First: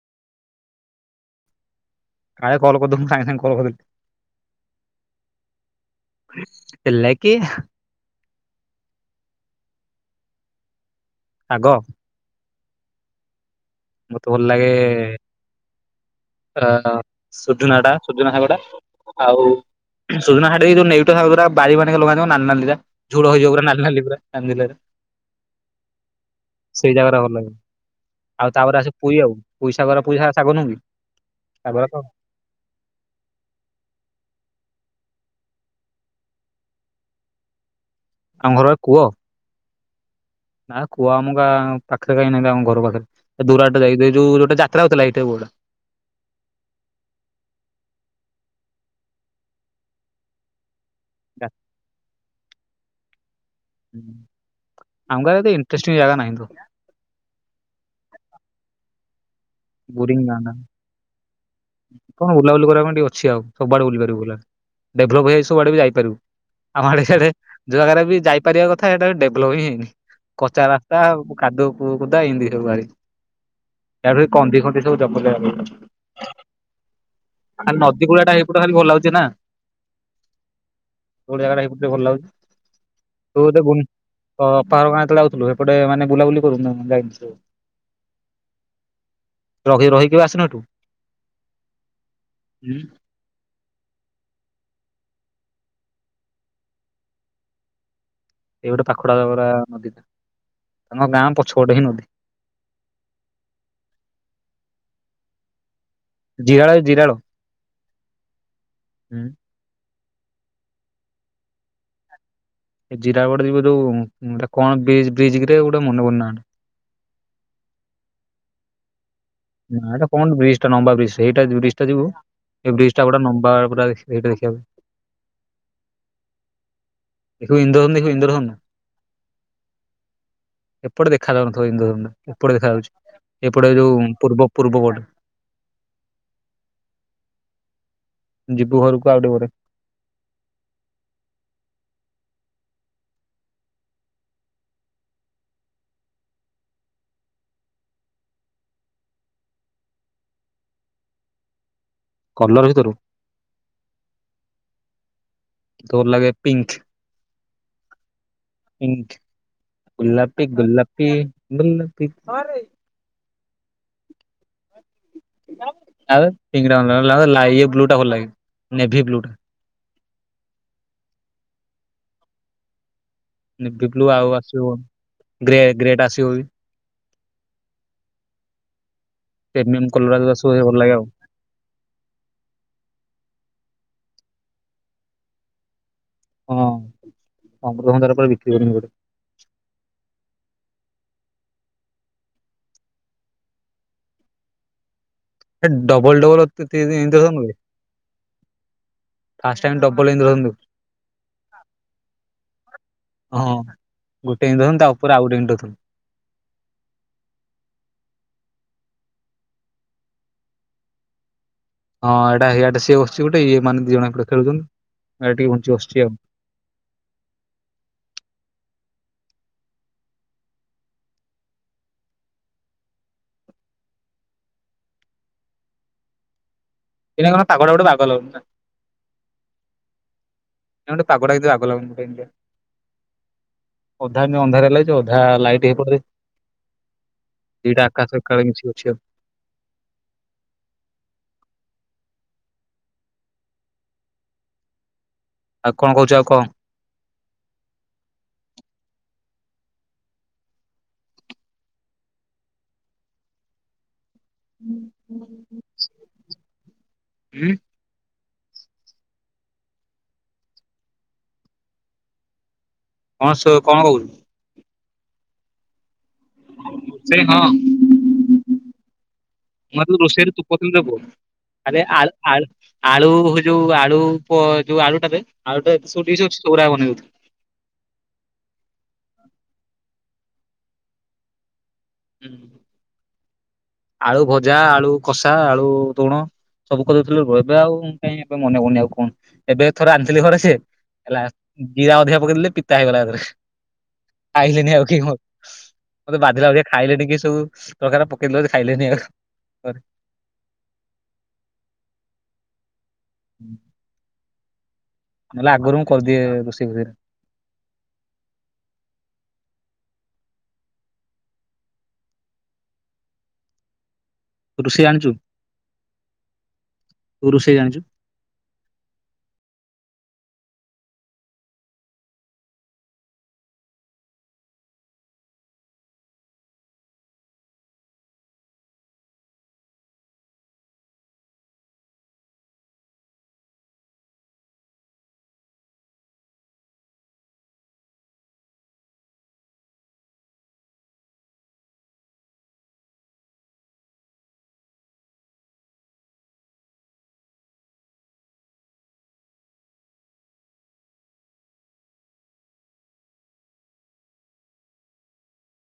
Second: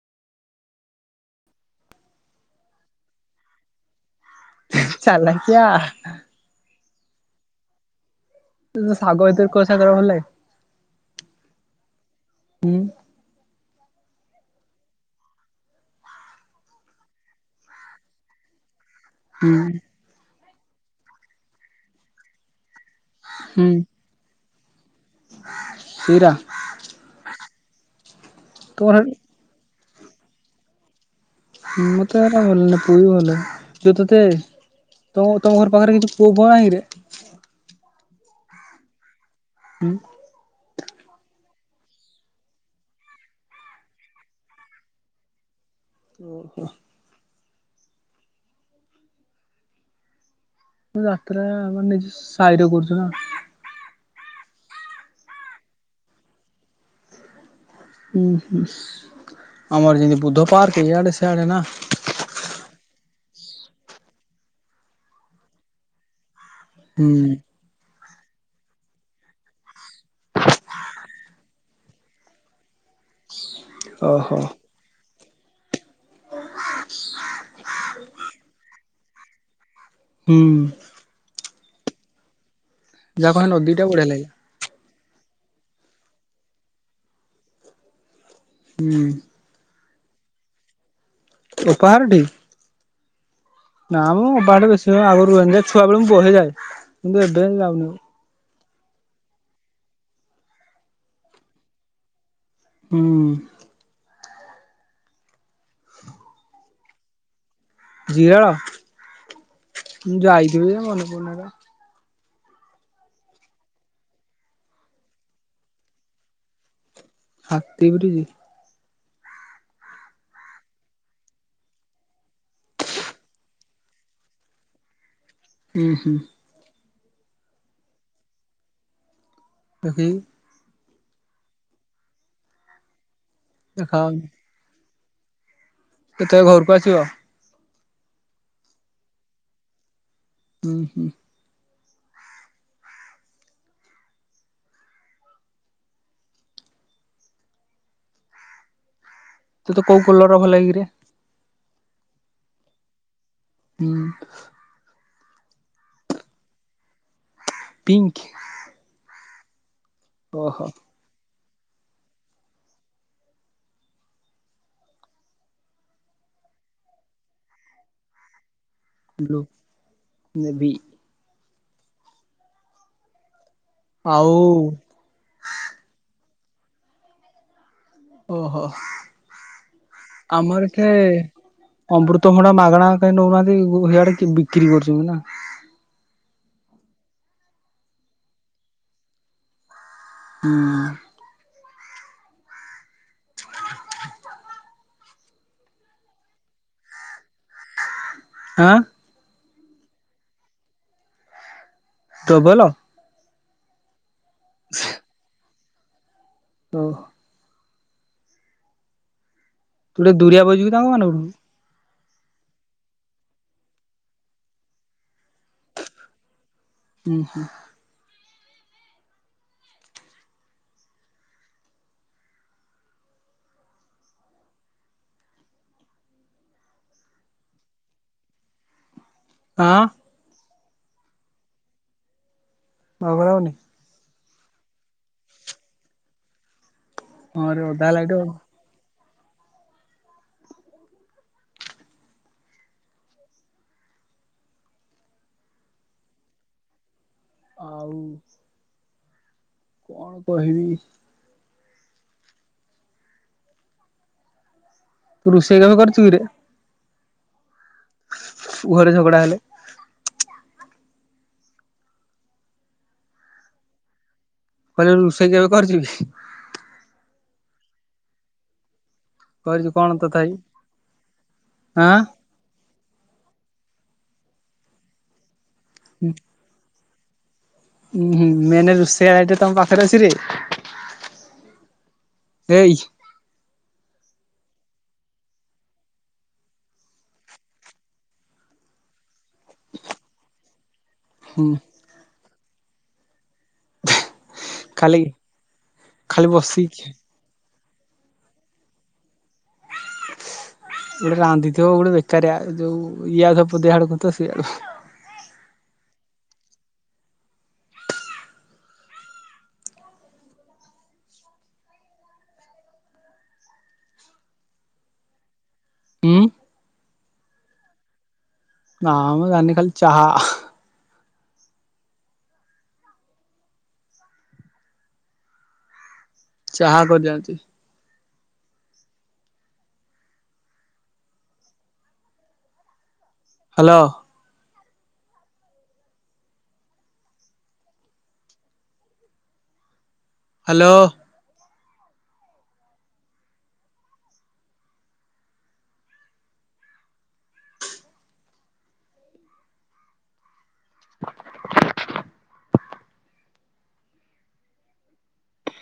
କାଇଁ କଲ୍ କରୁଥିଲୁ ମୁ ସାଙ୍ଗେ ସାଙ୍ଗ କଲ କରିଦେଲି। ଚାଲାକିଆ। ହେଲା କିଏ? ଶାଗ ଭିତରୁ କୋଉ ଶାଗ ଟା ଭଲ ଲାଗେ। ସାଙ୍ଗ ହୁଁ ମତେ ଭଲ ଲାଗେ ଅ ସୂର୍ଜନା ଟା ସୂର୍ଜନା ଶାଗ ଟା ଆଉ ହୁଁ ସୁଜୁନା ଖାଡ଼ି ଯଉ ନେଉଟିଆ ଶାଗ ଗୋଡ଼ା ଜୋ ବାରି ମାନେ ଲଗାନ୍ତି ମୋ ନାଲି ନାଲି ଟା, ଝୁଲ ହେଇଯିବ ପୁରା ନାଲି ନାଲି ପୁରା ନା ନାଲି ସିରା ସେଇ ଜାଗାରେ ଭଲ ଆଉ ତାପରେ ତୋର ଆସ ପୁଇ ଆଉ ପଇସାର ପୁଇ ଶାଗ ନୁହକି? ମୁ ତ ଏ ଭଲ ନା ପୁଅ ବି ଭଲ ଯେଉ ତତ ତମ ତମ ଘର ପାଖରେ କିଛିୁ କୂଅ ଫୁଅ ନାହିଁକିରେ? ଆମ ଘରର କୂଅ? ହୁଁ [inaudible] ନା କୁଅ ଆମ ପାଖରୋଁ ନାହାନ୍ତି ଆମ ଘର ପାଖରେ ଦୁରାେ ଯାଇ ଯୋଉ ଯୋଟା ଯାତ୍ରା ହେଉଥିଲା ଏଇଟା ବୋଉଟା ଓହୋ ଯାତ୍ରା ମାନେ ନଜ ସାହିରେ କରୁଛୁ ନା। ଆମ ଗାଁ ରେ ଏତେ ଇଣ୍ଟଷ୍ଟିଂ ଜାଗା ନାହିଁ। ହୁଁ ହୁ ଆମର ବୋରିଂ ଯେମିତି ଗାଁ ବୁଦ୍ଧ ଟା ପାର୍କ ଏଇ ଇଆଡେ ସେଆଡେ ନା। କଣ ବୁଲାବୁଲି କରିବା ପାଇଁ ଟିକେ ଅଛି ଆଉ ସବୁଆଡେ ବୁଲି ପାରିବୁଲା, ଡେଲପ ହେଇଯ ସବୁଡେ ବି ଯାଇପାରୁବୁ। ହୁଁ। ଆମଡଆଡେ ଯୁଆଗାରେ ବି ଯାଇପାରିବା କଥା ସେଇଟା ଡେଭଲପ ହିଁ ହେଇନି। କଚା ରାସ୍ତା କାଦୁୁଅ କଦା ଏମିତି ସବୁ ଗାଡି। ଓହୋ। ଆମର ସେସବୁ [unintelligible] ଆ ନଦୀ କୂଳା ଟା ଏଇପଟେ ଖାଲି ଭଲ ଲାଗୁଛି ନା? ହୁଁ। କୋଉ ଜାଗାଟା ଏତେ ଭଲ ଲାଗୁଛି? ଯାହା କହେ ନଦୀ ଟା ବଢିଆ ଲାଗେ। ପାହାର ଗା ଯାଉଥିଲୁ ଏପଟେ ମାନେ ବୁଲାବୁଲି କରୁ ଯାଇ ହୁଁ। ରଗଇ ରହିକି କେବେ ଆସନ ଏଠୁ। ଉପହାରଟି ହୁଁ। ନା ମୁଁ ଅ ବାଟେ ବେଶୀ ହ ଆଗରୁ ରୁହନି ଯ ଛୁଆବେଳକୁ ବହେଇଯାଏ କିନ୍ତୁ ଏବେ ଯାଉନି। ଏଇ ଗୋଟେ ପାଖଡାଗା ଆମ ଗାଁ ପଛ ଗଟେ ହିଁ ନଦୀ। ହୁଁ। ଜିରାଳ ଜିରାଳ ଜିରାଳ। ହୁଁ। ମୁଁ ଯାଇଥିବି ଯେ ମନେ ପଡୁନି। ଏ ଜିରା ଗଡ ଯିବେ ଯୋଉେ କଣ ବ୍ରିଜରେ କିରେ ଗୋଟେ ମନେ ପଡୁନି ନାଁ ଟି। ହାତୀ [unintelligible] ନା ଏଟା କଣ ବ୍ରିଜ ଟା ଲମ୍ବା ବ୍ରିଜ ସେଇଟା ବ୍ରିଜ ଟା ଯିବୁ ଏ ବ୍ରିଜ ଟା ପୁରା ନମ୍ବର ପୁରା ସେଇଟା ଦେଖିବାକୁ। ହୁଁ ହୁଁ। ତୁ ଇନ୍ଦ୍ରଧନୁ ଦେଖୁ ଇନ୍ଦ୍ରଧନୁ। [unintelligible] ଏପଟେ ଦେଖା ଯାଉନଥିବ ହିନ୍ଦୁ ଏପଟେ ଦେଖା ଯାଉଛି ଏପଟେ ଯୋଉ ଦେଖାହଉନି ପୂର୍ବ ପୂର୍ବ କୋଟ। କେତେବେଳେ ଘରକୁ ଆସିବ? ଯିବୁ ଘରକୁ ଆଉ ଟିକେ ପରେ। ହୁଁ ହୁଁ। ତତେ କୋଉ କଲର ଭଲ ଲାଗେ କିରେ? କଲର ଭିତରୁ ହୁଁ। ତୋର ଲାଗେ ପିଙ୍କ୍। ପିଙ୍କ୍। ଗୋଲାପୀ ଓହୋ ଗୋଲାପୀ ଗୋଲାପୀ ଗୋଲା [unintelligible] ପିଙ୍କ ବ୍ଲୁ ଟା ଭଲ ଲାଗେ। ନେଭି ଟା ବ୍ଲୁ ନେବି। ନେଭି ବ୍ଲୁ ଆଉ ଆସିବ ଗ୍ରେ ଗ୍ରେଡ ଆସିବ ବି। ଓହୋ ପ୍ରେମିୟମ କଲର ଯୋଉ ଆସିବ ଆମର ଭଲ କେ ଲାଗେ ଆଉ ଅମୃତ ଭଣ୍ଡା ମାଗଣା କାଇଁ ନଉନାହାନ୍ତି ହେଇଆଡେ ବିକ୍ରି କରୁଛନ୍ତି ନା? ହଁ ଅମୃତ ଭଣ୍ଡା ପରେ ବିକ୍ରି ହୋଇନି ସେପଟେ। ହୁଁ। [inaudible] ଡବଲ ଡବଲ ଇନ୍ଦ୍ରଧନୁ ବେ ଆଁ। ଫାଷ୍ଟ ଟାଇମ୍ ଡବଲ ଇନ୍ଦ୍ରଧନୁ। ଡବଲ ହଁ ଗୋଟେ ଇନ୍ଦ୍ରଧନୁ ତା ଉପରେ ଆଉ ଗୋଟେ ଇନ୍ଦ୍ରଧନୁ। ଓ ତୁ ଟିକେ ଦୁରିଆ ବଇଚୁ ତାଙ୍କ ମାନଙ୍କଠୁ ହଁ ଏଇଟା ଇଆଡେ ସିଏ ବସିଚି ଗୋଟେ ଇଏ ମାନେ ଦିଜଣ ଏପଟେ ଖେଳୁଛନ୍ତି ଏ ଟିକେ ଘୁଞ୍ଚି ବସିଚି ଆଉ। ହୁଁ ହୁଁ। ଏରା କଣ ପାଗଟା ଗୋଟେ ବାଗ ଲାଗୁନି। ହଁ। ନା ଗୋଟେ ପାଗଟା ଏତେ ବାଗ ଲାଗୁନି କହିଲି ପା। ବାଗ ଲାଗୁନି। ଅଧା ଏମିତ୍ ଅନ୍ଧାରେ ଲାଗିଚି ଅଧା ଲାଇଟ୍ ହେଇ [unintelligible] ହଁ ରେ ଓଦା ଦିଟା ହେଲା ଏଇଠୁ ଆକାଶ ଏକା ବେଳେ ମିସିକି ଅଛି ଆଉ। ଆଉ କଣ କହୁଛୁ ଆଉ କହ। ଆଉ। କଣ କହିବି। ହୁଁ। ତୁ ରୋଷେଇ କାମ କରୁଚୁ କିରେ। ଉଁ ଘରେ ଝଗଡ଼ା ହେଲେ। ହଁ ସୋ କଣ କହୁଚୁ। କହିଲି ରୋଷେଇ କାମ କରୁଚୁ କି? ରୋଷେଇ ହଁ। କରିଛୁ କଣ ମତେ ତୁ ତଥାପି ରୋଷେଇରେ ତୁ କହୁଥୁଲ୍ ଦବୁ ଆରେ ଆଁ ଆଳୁ ଆଳୁ ଆଳୁ ହେଇ ଯୋଉ ଆଳୁ ପ ଯୋଉ ଆଳୁଟା ରେ ଆଳୁଟା ତେ ସବୁ ଡିସ୍ ଅଛି ସବୁଗୁରା ବନେଇଦଉଥିଲି। ଉୁଁ ହୁଁ ମେନ୍ ରୋଷେଆ ଦାୟିତ୍ଵ ତମ ପାଖରେ ଅଛିରେ ଏଇ। ଆଳୁଭଜା ଆଳୁକଷା ଆଳୁତୁଣ। ସବୁ କରିଦଉଥିଲୁ ଏବେ ଆଉ ମୁଁ କାଇଁ ଏବେ ମନେ ପଡୁନି ଆଉ କଣ ଏବେ ଥରେ ରାନ୍ଧିଥିଲି ଘରେ ସେ ହେଲା ହୁଁ ଜିରା ଅଧିକା ପକେଇଦେଲି ଯେ ପିତା ହେଇଗଲା ଏକାଥେରେ। ଖାଇଲେନି ଆଉ କେହି ଖାଲି ଘ ମତେ ଖାଲି ବାଧିଲା ବଳିଆ ବସିକି ଖାଇଲେନି କେହି ସବୁ ତରକାର ପକେଇ ଦେଲେ ଯେ। ଖାଇଲେନି ଆଉ। ଗୋଟେ ରାନ୍ଧିଥିବ ଗୋଟେ ବେକାରିଆ ଯୋଉ ଇଏ ଆଉ ସବୁ ପଦେ ଆଡୁ କହୁଥିବ ସିଆଡୁ ନହେଲେ ଆଗରୁ ମୁଁ କରିଦିଏ ରୋଷେଇ ଫୋଷେଇରେ। ରୋଷେଇ ଆଣିଚୁ। ଉଁ। ତୁ ରୋଷେଇ ଜାଣିଚୁ। ନା ମ ଜାଣିନି ଖାଲି ଚାହା। ଚାହା କରି ଜାଣିଚି। ହାଲୋ। ହ୍ଯାଲୋ।